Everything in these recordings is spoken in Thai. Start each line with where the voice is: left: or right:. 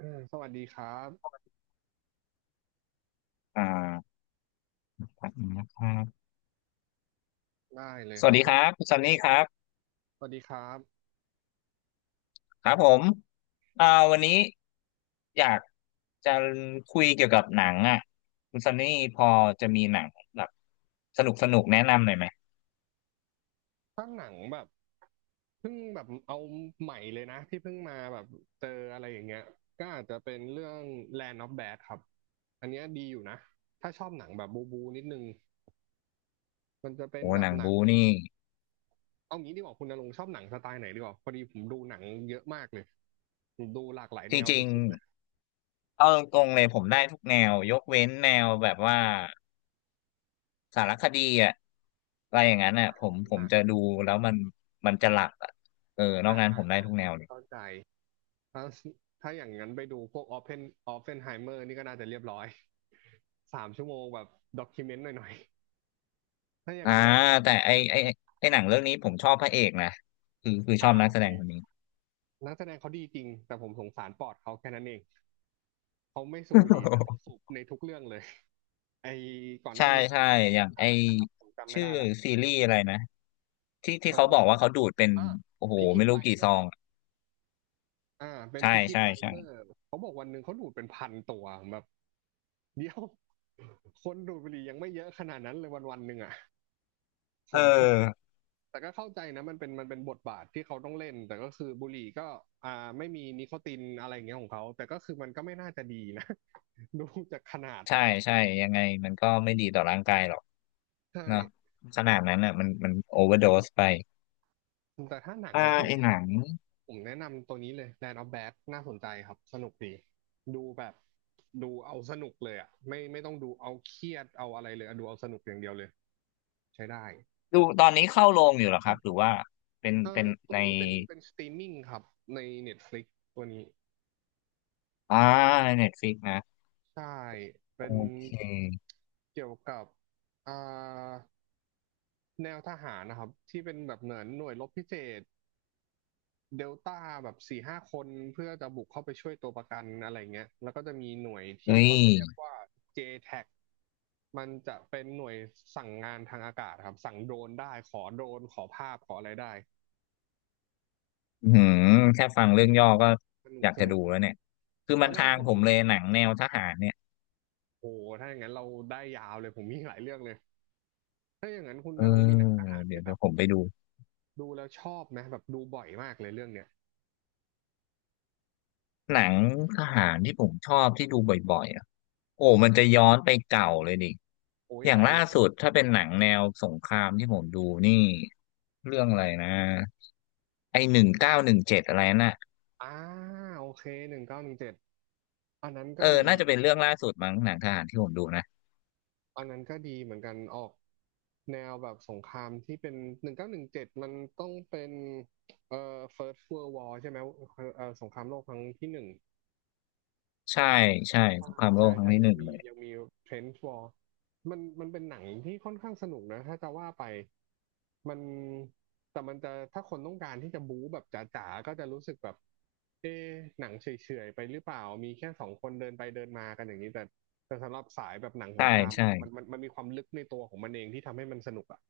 right: สวัสดีครับ
left: อ่าครับนงนะครับ
right: ได้เลย
left: ส
right: ค
left: วัส
right: รับ
left: ดี
right: ผ
left: ค
right: ม
left: รับคุณซันนี่ครับ
right: สวัสดีครับ
left: ครับผมอ่าวันนี้อยากจะคุยเกี่ยวกับหนังอ่ะคุณซันนี่พอจะมีหนังแบบสนุกแนะนำหน่อยไหม
right: ถ้าหนังแบบเพิ่งแบบเอาใหม่เลยนะที่เพิ่งมาแบบเจออะไรอย่างเงี้ยก็อาจจะเป็นเรื่อง Land of Bad ครับ อันเนี้ยดีอยู่นะ ถ้าชอบหนังแบบบูบูนิดนึงมันจะเป็น
left: โอ้
right: แบ
left: ห
right: บ
left: นัง
right: หนั
left: บู
right: ง
left: นี่
right: เอางี้ดีกว่าคุณณรงค์ชอบหนังสไตล์ไหนดีกว่าพอดีผมดูหนังเยอะมากเลยผมดูหลากหลาย
left: จ
right: แนว
left: ริง
right: สุดๆเลย
left: ๆเอาตรงๆเลยผมได้ทุกแนวยกเว้นแนวแบบว่าสารคดีอ่ะอะไรอย่างนั้นอ่ะผมผ
right: อ
left: มจะ
right: ่
left: ดูแล้วมันจะหลับอ่ะเออนอ
right: ะ
left: กนั้น
right: อ่ะ
left: ผมได้ทุกแนวเลย
right: เข้าใจ ถ้าถ้าอย่างนั้นไปดูพวกออฟเฟนไฮเมอร์นี่ก็น่าจะเรียบร้อย 3 ชั่วโมงแบบด็อกิเมนต์หน่อยๆถ้าอย่าง
left: อ่า
right: นั้นอ่ะ
left: แต่ไอหนังเรื่องนี้ผมชอบพระเอกนะคือชอ
right: อ่า
left: บนั
right: โอ
left: กแส
right: เค
left: ดงคนนี้
right: นักแสดงเขาดีจริงแต่ผมสงสารปอดเขาแค่นั้นเองเขาไม่สูบบุหรี่แต่ต้องสู บในทุกเรื่องเลย ไอ้ก่อนห
left: ใช่
right: น้านี้เขา
left: ใช่
right: เล่น
left: อย่างไอ
right: อะไรนะครับผมจำไม่
left: ชื่อ
right: ได้ละ
left: ซีรีส์อะไรนะที่
right: เอ
left: เขาบอก
right: อ
left: ว่าเขาดูดเป็น
right: อ่า
left: โอ้โห
right: พิกกี้
left: ไม่
right: ไบ
left: รู้
right: ล
left: กี่
right: เด
left: ซ
right: อ
left: อง
right: ร์
left: อะ
right: อ่าเป็น
left: ใช่
right: พิกกี้
left: ใช่
right: ไบล
left: ใช่
right: เดอร์เขาบอกวันหนึ่งเขาดูดเป็นพันตัวแบบ เดียวคนดูดบุหรี่ยังไม่เยอะขนาดนั้นเลยวันวันหนึ่งอ่ะ ผ
left: เอ
right: มแบบ
left: อ
right: แต่ก็เข้าใจนะมันเป็นบทบาทที่เขาต้องเล่นแต่ก็คือบุหรี่ก็ไม่มีนิโคตินอะไรอย่างเงี้ยของเขาแต่ก็คือมันก็ไม่น่าจะดีนะ ดูจากขนาด
left: ใช่ใช่ยังไงมันก็ไม่ดีต่อร่างกายหรอก
right: ใช่
left: เนาะขนาดนั้นอ่ะมันโอเวอร์โดสไป
right: แต่ถ้าหนังมาช่ว
left: ไอ
right: งเนี้
left: ห
right: ย
left: นัง
right: ผมแนะนำตัวนี้เลย Land of Bad น่าสนใจครับสนุกดีดูแบบดูเอาสนุกเลยอ่ะไม่ต้องดูเอาเครียดเอาอะไรเลยอะดูเอาสนุกอย่างเดียวเลยใช้ได้
left: ดูตอนนี้เข้าโรงอยู่เหรอครับหรือว่าเป็น
right: เอ่
left: เป็
right: อ
left: น
right: ตั
left: ใน
right: วนี้เป็นสตรีมมิ่งครับใน Netflix ตัวนี้
left: อ่าในเน็ตฟลิกนะ
right: ใช่
left: โอ
right: เป็น
left: เค
right: เกี่ยวกับอ่าแนวทหารนะครับที่เป็นแบบเหมือนหน่วยรบพิเศษเดลต้าแบบ4-5 คนเพื่อจะบุกเข้าไปช่วยตัวประกันอะไรเงี้ยแล้วก็จะมีหน่วยที่
left: เฮ้ย
right: เขาจะเรียกว่า JTAC มันจะเป็นหน่วยสั่งงานทางอากาศครับสั่งโดรนได้ขอโดรนขอภาพขออะไรได้
left: อืมแค่ฟังเรื่องย่อก็
right: สนุ
left: อ
right: ก
left: ยาก
right: ส
left: จะ
right: นุก
left: ดูแล้วเนี่ยคือ
right: ต
left: มั
right: อ
left: น
right: นแร
left: ทา
right: ก
left: ง
right: ผ
left: ผ
right: ม
left: มเลยหนังแนวทหารเนี่ย
right: โอ้โหถ้าอย่างนั้นเราได้ยาวเลยผมมีหลายเรื่องเลยถ้าอย่างนั้นคุณ
left: เอ
right: ณ
left: อ
right: รงค์มีหนังทหาร
left: เดี๋ย
right: ที่
left: ว
right: แบ
left: เดี๋ย
right: บ
left: วผมไปดู
right: ดูแล้วชอบไหมแบบดูบ่อยมากเลยเรื่องเนี้ย
left: หนังทหารที่ผมชอบที่ดูบ่อยๆอ่ะโอ้มันจะย้อนไปเก่าเลยดิ
right: โอ้ย
left: อย่าง
right: ได้
left: ล่า
right: เลย
left: สุดถ้าเป็นหนังแนวสงครามที่ผมดูนี่เรื่องอะไรนะไอ1917อะไรน่ะ
right: อ่าโอเคหนึ่งเก้าหนึ่งเจ็ดอันนั้น
left: เอ
right: ก็
left: อ
right: ดี
left: น่าจะเป็นเรื่องล่าสุดมั้งหนังทหารที่ผมดูนะ
right: อันนั้นก็ดีเหมือนกันออกแนวแบบสงครามที่เป็นหนึ่งเก้าหนึ่งเจ็ดมันต้องเป็นเอ่อ First World War ใช่ไหมสงครามโลกครั้งที่หนึ่ง
left: ใช่ใช่ส
right: ใช่
left: งครามโล
right: ใช่
left: กครั้ง
right: ใช่
left: ที่ห
right: ยัง
left: นึ่ง
right: มี
left: เลย
right: ยังมี Trench War มันเป็นหนังที่ค่อนข้างสนุกนะถ้าจะว่าไปมันแต่มันจะถ้าคนต้องการที่จะบู๊แบบจ๋าๆก็จะรู้สึกแบบเอ๊ะหนังเฉยๆไปหรือเปล่ามีแค่2 คนเดินไปเดินมากันอย่างนี้แต่แต่สำหรับสายแบบหนังส
left: ใช่
right: งคราม
left: ใช่
right: มันมีความลึกในตัวของมันเองที่ทำให้มันสนุกอ่ะ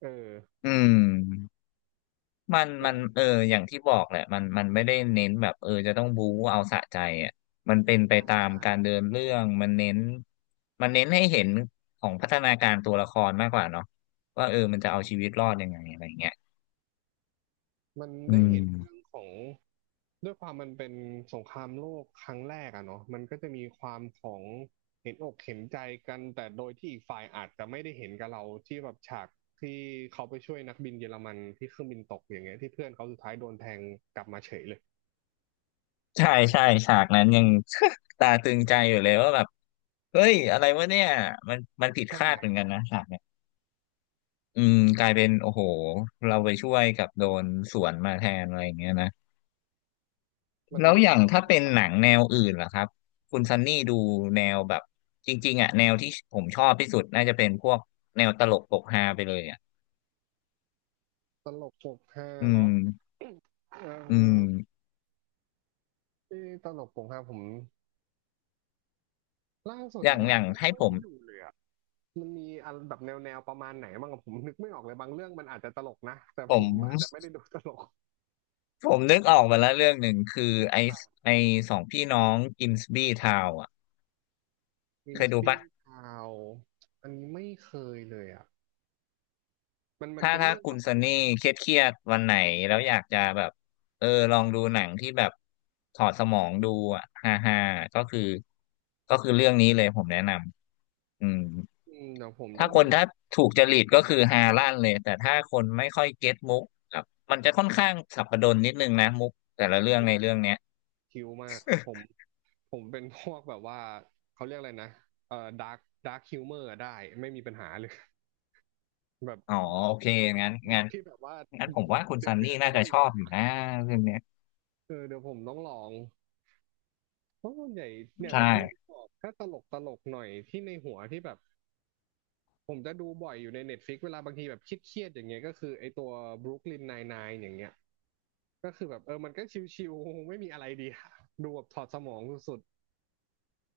right: เออ
left: อืม มัน
right: เป็
left: มั
right: น
left: นเอออย่างที่บอกแหละมันไม่ได้เน้นแบบเออจะต้องบู๊เอาสะใจอ่ะมันเป็นไป
right: ใช่
left: ตาม
right: ใช่
left: การเดินเรื่องมันเน้นมันเน้นให้เห็นของพัฒนาการตัวละครมากกว่าเนาะว่าเออมันจะเอาชีวิตรอดยังไงอะไรเงี้ย
right: มัน
left: อื
right: ได้เห็นเรื่อง
left: ม
right: ของด้วยความมันเป็นสงครามโลกครั้งแรกอะเนาะมันก็จะมีความของเห็นอกเห็นใจกันแต่โดยที่อีกฝ่ายอาจจะไม่ได้เห็นกับเราที่แบบฉากที่เขาไปช่วยนักบินเยอรมันที่เครื่องบินตกอย่างเงี้ยที่เพื่อนเขาสุดท้ายโดนแทงกลับมาเฉยเลย
left: ใช่ใช่ฉากนั้นยัง ตาตึงใจอยู่เลยว่าแบบเฮ้ยอะไรวะเนี่ยมันผิด
right: ใช่
left: คาดเหมือนกันนะฉากเนี่ยอืมกลายเป็นโอ้โหเราไปช่วยกับโดนสวนมาแทนอะไรอย่างเงี้ยนะ
right: มัน
left: แล้ว
right: แบบ
left: อย่างถ้า
right: น่าส
left: เป็
right: ง
left: น
right: สา
left: ห
right: ร
left: นัง
right: นะ
left: แนวอื่นล่ะครับคุณซันนี่ดูแนวแบบจริงๆอ่ะแนวที่ผมชอบที่สุดน่าจะเป็นพวกแนวตลกปกฮาไปเลยอ่ะ
right: ตลกปกฮา
left: อื
right: เหรอ
left: ม
right: เอ่
left: อืม
right: อที่ตลกปกฮาผมล่าสุด
left: อย่าง
right: ห
left: อ
right: ลัง
left: ย่าง
right: ๆไม่
left: ให้
right: ค่อย
left: ผม
right: ได้ดูเลยอะ มันมีอันแบบแนวประมาณไหนบ้างอะผมนึกไม่ออกเลยบางเรื่องมันอาจจะตลกนะแต่
left: ผ
right: ผ
left: ม
right: มอาจจะไม่ได้ดูตลก
left: ผมนึกออกมาแล้วเรื่องหนึ่งคือไอไอสองพี่น้องกิมสบีทาวอ่ะ
right: วิ
left: เค
right: น
left: ย
right: ส
left: ดู
right: ปี
left: ปะ
right: กาวอันนี้ไม่เคยเลยอ่ะมันมัน
left: ถ้า
right: เป็น
left: ถ้า
right: เรื่อง
left: คุ
right: ป
left: ณ
right: ระมา
left: ซั
right: ณ
left: น
right: ไหน
left: นี่
right: ครับ
left: เครียดวันไหนแล้วอยากจะแบบเออลองดูหนังที่แบบถอดสมองดูอ่ะฮ่าฮ่าก็คือก็คือเรื่องนี้เลยผมแนะนำอืม
right: อืมเดี๋ยวผมต้อ
left: ถ้า
right: ง
left: ค
right: ไป
left: น
right: ลอ
left: ถ้า
right: ง
left: ถูกจริตก็คือฮาลั่นเลยแต่ถ้าคนไม่ค่อยเก็ตมุกครับมันจะค่อนข้างสับปะรดนิดนึงนะมุกแต่ละเรื่อง
right: อุ้ย
left: ในเรื่องเนี้ย
right: คิวมากผมผมเป็นพวกแบบว่าเขาเรียกอะไรนะเอ่อดาร์กดาร์คฮิวเมอร์ได้ไม่มีปัญหาเลยแบบ
left: อ๋อโอเคงั้น
right: มุ
left: งั้
right: ก
left: น
right: ที่แบบว่า
left: งั้นผมว่าคุณ
right: เดื
left: ซั
right: อด
left: น
right: เดื
left: นี่
right: อดอะ
left: น่า
right: ไม่
left: จะ
right: มี
left: ชอ
right: ปัญ
left: บอยู่
right: หา
left: นะเรื่องเนี้ย
right: เออเดี๋ยวผมต้องลองเพราะส่วนใหญ่เนี่ยผ
left: ใช่
right: มเพิ่งบอกถ้าตลกตลกหน่อยที่ในหัวที่แบบ ผมจะดูบ่อยอยู่ใน Netflix เวลาบางทีแบบเครียดๆอย่างเงี้ยก็คือไอตัว Brooklyn Nine-Nine อย่างเงี้ยก็คือแบบเออมันก็ชิวๆไม่มีอะไรดีอะดูแบบถอดสมองสุด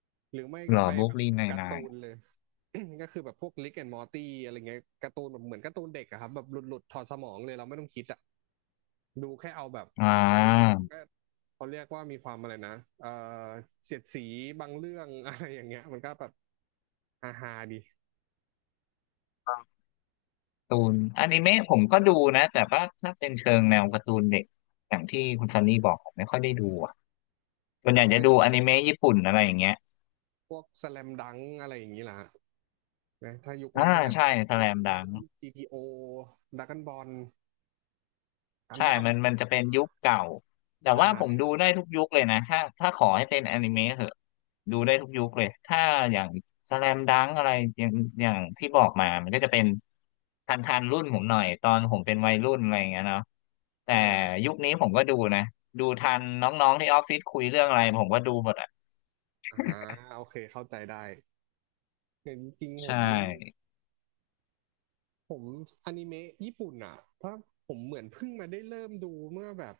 right: ๆหรือไม่
left: หร
right: ก็
left: อ
right: ไป
left: บุ๊
right: แบ
left: ก
right: บ
left: ลีนไนน์
right: กา
left: ไน
right: ร์ตู
left: น์
right: นเลย ก็คือแบบพวก Rick and Morty อะไรเงี้ยการ์ตูนแบบเหมือนการ์ตูนเด็กอะครับแบบหลุดๆถอดสมองเลยเราไม่ต้องคิดอะดูแค่เอาแบบ
left: อ่
right: บางทีมัน
left: า
right: ก็เขาเรียกว่ามีความอะไรนะเออเสียดสีบางเรื่อง อะไรอย่างเงี้ยมันก็แบบฮาๆดี
left: ตูนอนิเมะผมก็ดูนะแต่ว่าถ้าเป็นเชิงแนวการ์ตูนเด็กอย่างที่คุณซันนี่บอกผมไม่ค่อยได้ดูอ่ะส่วนใหญ่จะ
right: อัน
left: ดู
right: นี้
left: อนิเมะญี่ปุ่นอะไรอย่างเงี้ย
right: พวกสแลมดังอะไรอย่างงี้ล่ะ นะถ้ายุค
left: อ่า
right: นั้นแสลม
left: ใช่ส
right: แส
left: แล
right: ลม
left: มดั
right: ดัง
left: ง
right: GTO ดราก้อนบอลกัน
left: ใช่
right: ดั้ม
left: มันมันจะเป็นยุคเก่าแต่
right: ใ
left: ว่าผม
right: ช่
left: ดูได้ทุกยุคเลยนะ ถ้าถ้าขอให้เป็นอนิเมะเหอะดูได้ทุกยุคเลย ถ้าอย่างสแลมดังอะไรอย่างอย่างที่บอกมามันก็จะเป็นทันรุ่นผมหน่อยตอนผมเป็นวัยรุ่นอะไรอย่างเงี้ยเนาะแต่
right: อ่า
left: ยุคนี้ผมก็ดูนะ ดูทันน้องๆที่ออฟฟิศคุยเรื่องอะไรผมก็ดูหมดอ่ะ
right: อ่าฮะโอเค เข้าใจได้แต่จริงๆผ
left: ใช
right: ม
left: ่
right: ผมอนิเมะญี่ปุ่นอ่ะเพราะผมเหมือนเพิ่งมาได้เริ่มดูเมื่อแบบ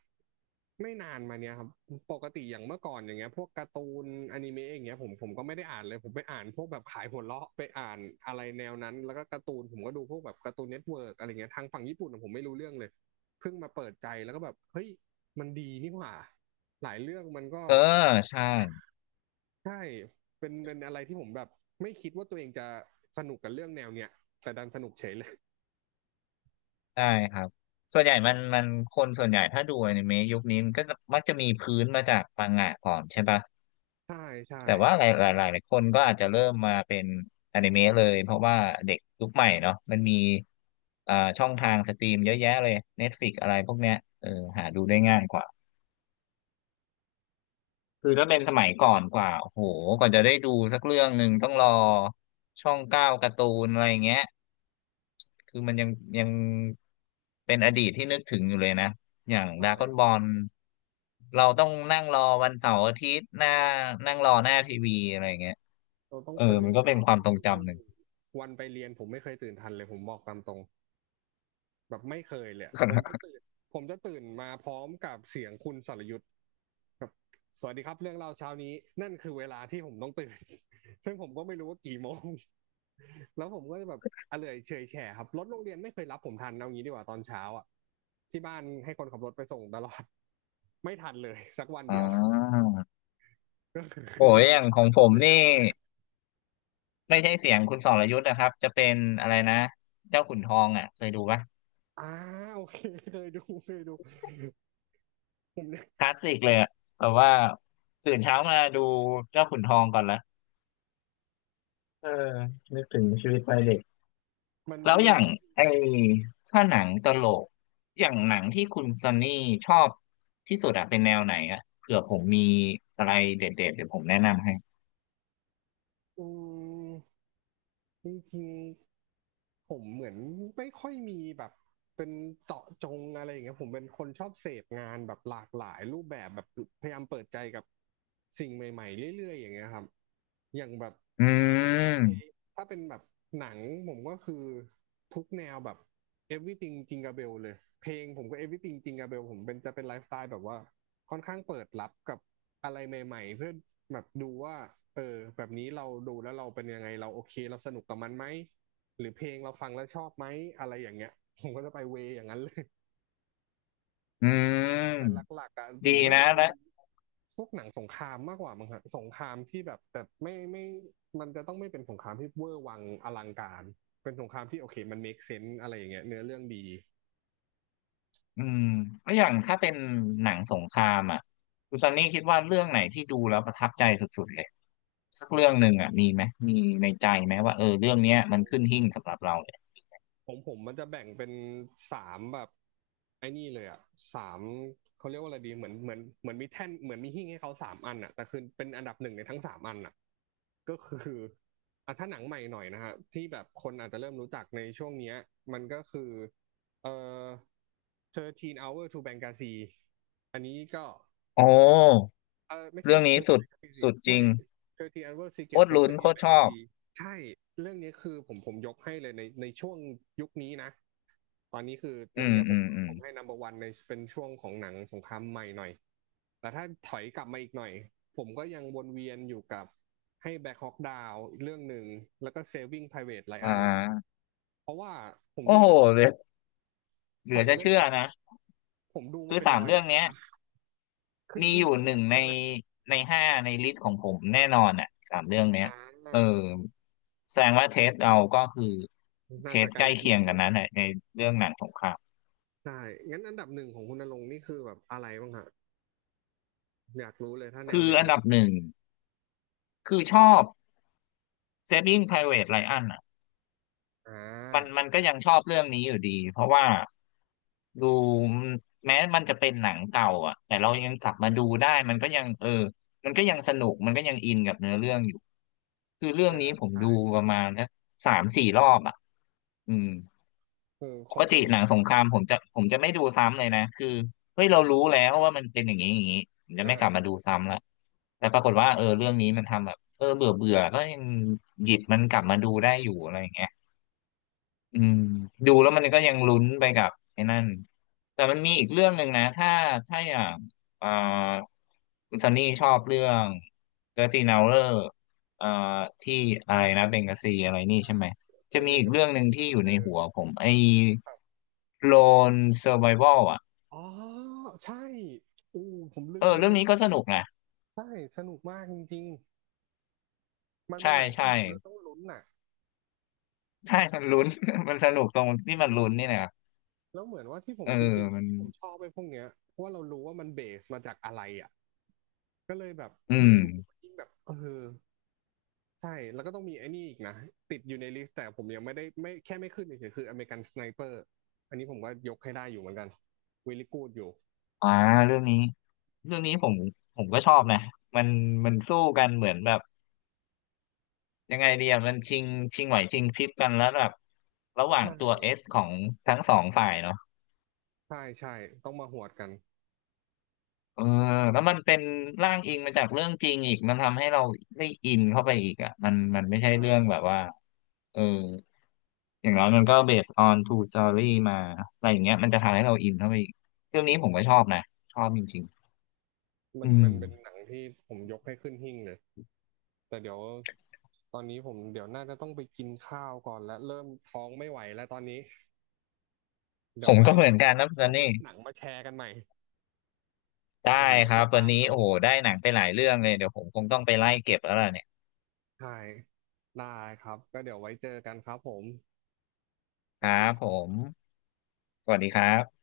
right: ไม่นานมาเนี้ยครับปกติอย่างเมื่อก่อนอย่างเงี้ยพวกการ์ตูนอนิเมะอย่างเงี้ยผมก็ไม่ได้อ่านเลยผมไปอ่านพวกแบบขายหัวเราะไปอ่านอะไรแนวนั้นแล้วก็การ์ตูนผมก็ดูพวกแบบการ์ตูนเน็ตเวิร์กอะไรเงี้ยทางฝั่งญี่ปุ่นอะผมไม่รู้เรื่องเลยเพิ่งมาเปิดใจแล้วก็แบบเฮ้ยมันดีนี่หว่าหลายเรื่องมันก็
left: เออใช่
right: ใช่เป็นเป็นอะไรที่ผมแบบไม่คิดว่าตัวเองจะสนุกกับเรื่องแนวเนี้ยแต่ดันสนุกเฉยเลย
left: ใช่ครับส่วนใหญ่มันคนส่วนใหญ่ถ้าดูอนิเมะยุคนี้มันก็มักจะมีพื้นมาจากมังงะก่อนใช่ปะ
right: ใช่ใช่
left: แต่ว่าหลายคนก็อาจจะเริ่มมาเป็นอนิเมะเลยเพราะว่าเด็กยุคใหม่เนาะมันมีช่องทางสตรีมเยอะแยะเลย Netflix อะไรพวกเนี้ยเออหาดูได้ง่ายกว่าคือถ้าเป็นสมัยก่อนกว่าโอ้โหก่อนจะได้ดูสักเรื่องหนึ่งต้องรอช่องเก้าการ์ตูนอะไรเงี้ยคือมันยังเป็นอดีตที่นึกถึงอยู่เลยนะอย่างด
right: ใช่
left: ราก้อนบอลเราต้องนั่งรอวันเสาร์อาทิตย์หน้านั่งรอหน้าทีวีอะไรเงี้ย
right: เราต้อง
left: เออ
right: ตื่น
left: มันก็เป็
right: เช้า
left: นค
right: มา
left: วาม
right: ดู
left: ทรง
right: ซึ่ง
left: จำหนึ่ง
right: วันไปเรียนผมไม่เคยตื่นทันเลยผมบอกตามตรงแบบไม่เคยเลยอะผมจะตื่นผมจะตื่นมาพร้อมกับเสียงคุณสรยุทธแบบสวัสดีครับเรื่องเล่าเช้านี้นั่นคือเวลาที่ผมต้องตื่น ซึ่งผมก็ไม่รู้ว่ากี่โมง แล้วผมก็จะแบบอะเลอยเฉยแฉะครับรถโรงเรียนไม่เคยรับผมทันเอางี้ดีกว่าตอนเช้าอ่ะที่บ้านให้คนขับรถไปส่งตลอด ไม่ทันเลยสักวัน
left: อ่
right: เดียว
left: า
right: ก็คื
left: โอ้ยอย่างของผม
right: อ
left: นี่ ไม่ใช่เสียงคุณสรยุทธ์นะครับจะเป็นอะไรนะเจ้าขุนทองอ่ะเคยดูปะ
right: อ่า โอเคเคยดูเคยดูผมเนี่ย
left: คลาสสิกเลยอะแบบว่าตื่นเช้ามาดูเจ้าขุนทองก่อนละเออนึกถึงชีวิตวัยเด็ก
right: มัน
left: แล้
right: จะ
left: ว
right: มี
left: อย่างไอ้ถ้าหนังตลกอย่างหนังที่คุณซันนี่ชอบที่สุดอะเป็นแนวไหนอะเผื่อผมมีอะไรเด็ดๆเดี๋ยวผมแนะนำให้
right: อืมจริงๆผมเหมือนไม่ค่อยมีแบบเป็นเจาะจงอะไรอย่างเงี้ยผมเป็นคนชอบเสพงานแบบหลากหลายรูปแบบแบบพยายามเปิดใจกับสิ่งใหม่ๆเรื่อยๆอย่างเงี้ยครับอย่างแบบ
left: อืม
right: ถ้าเป็นแบบหนังผมก็คือทุกแนวแบบ everything จิงกาเบลเลยเพลงผมก็ everything จิงกาเบลผมเป็นจะเป็นไลฟ์สไตล์แบบว่าค่อนข้างเปิดรับกับอะไรใหม่ๆเพื่อแบบดูว่าเออแบบนี้เราดูแล้วเราเป็นยังไงเราโอเคเราสนุกกับมันไหมหรือเพลงเราฟังแล้วชอบไหมอะไรอย่างเงี้ยผมก็จะไปเวยอย่างนั้นเลย
left: อืม
right: แต่หลักๆอ่ะผ
left: ดี
right: มก็
left: นะ
right: จะอินพวกหนังสงครามมากกว่ามั้งฮะสงครามที่แบบแต่ไม่มันจะต้องไม่เป็นสงครามที่เวอร์วังอลังการเป็นสงครามที่โอเคมัน make sense อะไรอย่างเงี้ยเนื้อเรื่องดี
left: อืมแล้วอย่างถ้าเป็นหนังสงครามอ่ะคุณซันนี่คิดว่าเรื่องไหนที่ดูแล้วประทับใจสุดๆเลยสักเรื่องหนึ่งอ่ะมีไหม มีในใจไหมว่าเออเรื่องเนี้ยมันขึ้นหิ้งสำหรับเราเลย
right: ของผมมันจะแบ่งเป็นสามแบบไอ้นี่เลยอ่ะสามเขาเรียกว่าอะไรดีเหมือนเหมือนเหมือนมีแท่นเหมือนมีหิ้งให้เขาสามอันอ่ะแต่คือเป็นอันดับหนึ่งในทั้งสามอันอ่ะก็คืออ่ะถ้าหนังใหม่หน่อยนะฮะที่แบบคนอาจจะเริ่มรู้จักในช่วงเนี้ยมันก็คือเอ่อ13 Hours to Benghazi อันนี้ก็
left: โอ้
right: เออไม่ใช่
left: เรื่อง
right: เซ
left: นี้
right: อร์
left: สุ
right: แบ
left: ด
right: งกาซีสิ
left: สุดจริ
right: ใช่
left: ง
right: เทอทีอันเวอร์ซีเก
left: โค
right: ต
left: ตร
right: โซล
left: ลุ้
right: เจ
left: น
right: อร์อิ
left: โค
right: น
left: ตร
right: แบง
left: ช
right: กา
left: อบ
right: ซีใช่เรื่องนี้คือผมยกให้เลยในช่วงยุคนี้นะตอนนี้คือ
left: อื
right: เรื่อง
left: ม
right: เนี้ยผ
left: อื
right: ม
left: มอื
right: ผ
left: ม
right: มให้นัมเบอร์วันในเป็นช่วงของหนังสงครามใหม่หน่อยแต่ถ้าถอยกลับมาอีกหน่อยผมก็ยังวนเวียนอยู่กับให้แบ็คฮอกดาวอีกเรื่องหนึ่งแล้วก็ Saving Private
left: อ่
right: Ryan
left: า
right: เพราะว่าผม
left: โอ้
right: รู้
left: โห
right: สึก
left: เหลือเห
right: ส
left: ลือ
right: อง
left: จะ
right: เรื่อง
left: เชื่อ
right: เนี้ย
left: นะ
right: ผมดู
left: คื
right: มา
left: อ
right: เป็น
left: สาม
right: ร้อย
left: เรื่
right: ร
left: อง
right: อบ
left: เนี้ย
right: นะขึ้น
left: มีอ
right: หิ้ง
left: ยู่
right: เหมือน
left: หนึ่
right: กั
left: ง
right: น
left: ใน
right: ใช่ไหม
left: ในห้าในลิสต์ของผมแน่นอนอ่ะสามเรื่องเนี้ย
right: อ่า
left: เออแสดงว่าเทสเราก็คือเท
right: น่าจะ
left: ส
right: ใกล้
left: ใกล้
right: เคี
left: เคี
right: ยง
left: ยง
right: อ
left: กัน
right: ยู่
left: นั้นแหละในเรื่องหนังสงคราม
right: ใช่งั้นอันดับหนึ่งของคุณณรงค์นี่คือแบบอะไรบ้างฮะอยากรู้เลยถ้าแนว
left: คือ
right: แนว
left: อันดั
right: นี้
left: บหนึ่งคือชอบ Saving Private Ryan อ่ะ
right: อ่า
left: มันก็ยังชอบเรื่องนี้อยู่ดีเพราะว่าดูแม้มันจะเป็นหนังเก่าอ่ะแต่เรายังกลับมาดูได้มันก็ยังเออมันก็ยังสนุกมันก็ยังอินกับเนื้อเรื่องอยู่คือเรื่อง
right: อ่า
left: นี้ผม
right: ใช่
left: ดูประมาณนะสามสี่รอบอ่ะอืม
right: อืมข
left: ป
right: อง
left: ก
right: ผ
left: ติ
right: ม
left: หนังสงครามผมจะไม่ดูซ้ำเลยนะคือเฮ้ยเรารู้แล้วว่ามันเป็นอย่างนี้อย่างนี้ผมจะไม่กลับมา
right: อ่า
left: ดูซ้ำละแต่ปรากฏว่าเออเรื่องนี้มันทำแบบเออเบื่อเบื่อก็ยังหยิบมันกลับมาดูได้อยู่อะไรอย่างเงี้ย อืมดูแล้วมันก็ยังลุ้นไปกับไอ้นั่นแต่มันมีอีกเรื่องหนึ่งนะถ้าอย่างอ่าคุณซันนี่ชอบเรื่องเดอร์ตี้นาเลอร์อ่าที่อะไรนะเบงกาซีอะไรนี่
right: อ่า
left: ใช่ไหมจะ
right: จ
left: มี
right: ริง
left: อี
right: ๆ
left: ก
right: แล้ว
left: เรื่อ
right: เป็
left: ง
right: น
left: หนึ่ง
right: Secret
left: ที่อยู่ใน
right: Soldier
left: หัวผมไอ้
right: ครับ
left: โลนเซอร์ไ a วัลอ่ะ
right: อ๋อใช่อู้ผมลื
left: เออ
right: มไป
left: เรื่
right: เล
left: อง
right: ย
left: นี้ก็สนุกนะ
right: ใช่สนุกมากจริงๆมันเป็น
left: ใช่
right: หนัง
left: ใช่
right: ที่ดูแล้วต้องลุ้นน่ะ
left: ใช่มันลุ้น มันสนุกตรงที่
right: ใช่
left: มันลุ้นนี่แหละครับ
right: แล้วเหมือนว่าที่ผม
left: เออ
right: จริงๆอ่ะ
left: มัน
right: ที่ผมชอบไปพวกเนี้ยเพราะว่าเรารู้ว่ามันเบสมาจากอะไรอ่ะก็เลยแบบ
left: อืม
right: ยิ่งดูยิ่งแบบเออ ใช่แล้วก็ต้องมีไอ้นี่อีกนะติดอยู่ในลิสต์แต่ผมยังไม่ได้ไม่แค่ไม่ขึ้นเฉยๆคืออเมริกันสไนเปอร์อันนี้ผมก็ยกให้ได้อยู่เหมือนกันวิลลี่กูดอยู่
left: อ่าเรื่องนี้ เรื่องนี้ผมก็ชอบนะมันสู้กันเหมือนแบบยังไงดีอะมันชิงไหวชิงพริบกันแล้วแบบระหว่า
right: ใ
left: งตัวเอ
right: ช่
left: สของทั้งสองฝ่ายเนาะ
right: ใช่ใช่ต้องมาหวดกัน
left: เออแล้วมันเป็นร่างอิงมาจากเรื่องจริงอีกมันทำให้เราได้อินเข้าไปอีกอ่ะมันไม่ใช่
right: ใช่
left: เรื่องแบบว่าเอออย่างน้อยมันก็ based on true story มาอะไรอย่างเงี้ยมันจะทำให้เราอินเข้าไปอีกเรื่องนี้ผมก็ชอบนะชอบจริงๆ
right: มั
left: อื
right: น
left: ม
right: มันเป็นหนังที่ผมยกให้ขึ้นหิ้งเลยแต่เดี๋ยวตอนนี้ผมเดี๋ยวน่าจะต้องไปกินข้าวก่อนและเริ่มท้องไม่ไหวแล้วตอนนี้
left: ผ
right: เดี๋ยว
left: ม
right: ไว้
left: ก็เหมื
right: เรา
left: อนกันนะตอ
right: เอา
left: นนี้
right: ลิสต์หนังมาแชร์กันใหม่
left: ได้
right: เดี๋ยวผมต้อ
left: ค
right: งไป
left: รับวั
right: ตา
left: น
right: ม
left: นี้
right: ดู
left: โอ้โหได้หนังไปหลายเรื่องเลย เดี๋ยวผมคงต้องไปไล่เก็บแล้วล่ะเนี่ย
right: ใช่ได้ครับก็เดี๋ยวไว้เจอกันครับผมส
left: ค
right: วั
left: รั
right: สดี
left: บ
right: ค
left: ผ
right: รับ
left: ม สวัสดีครับ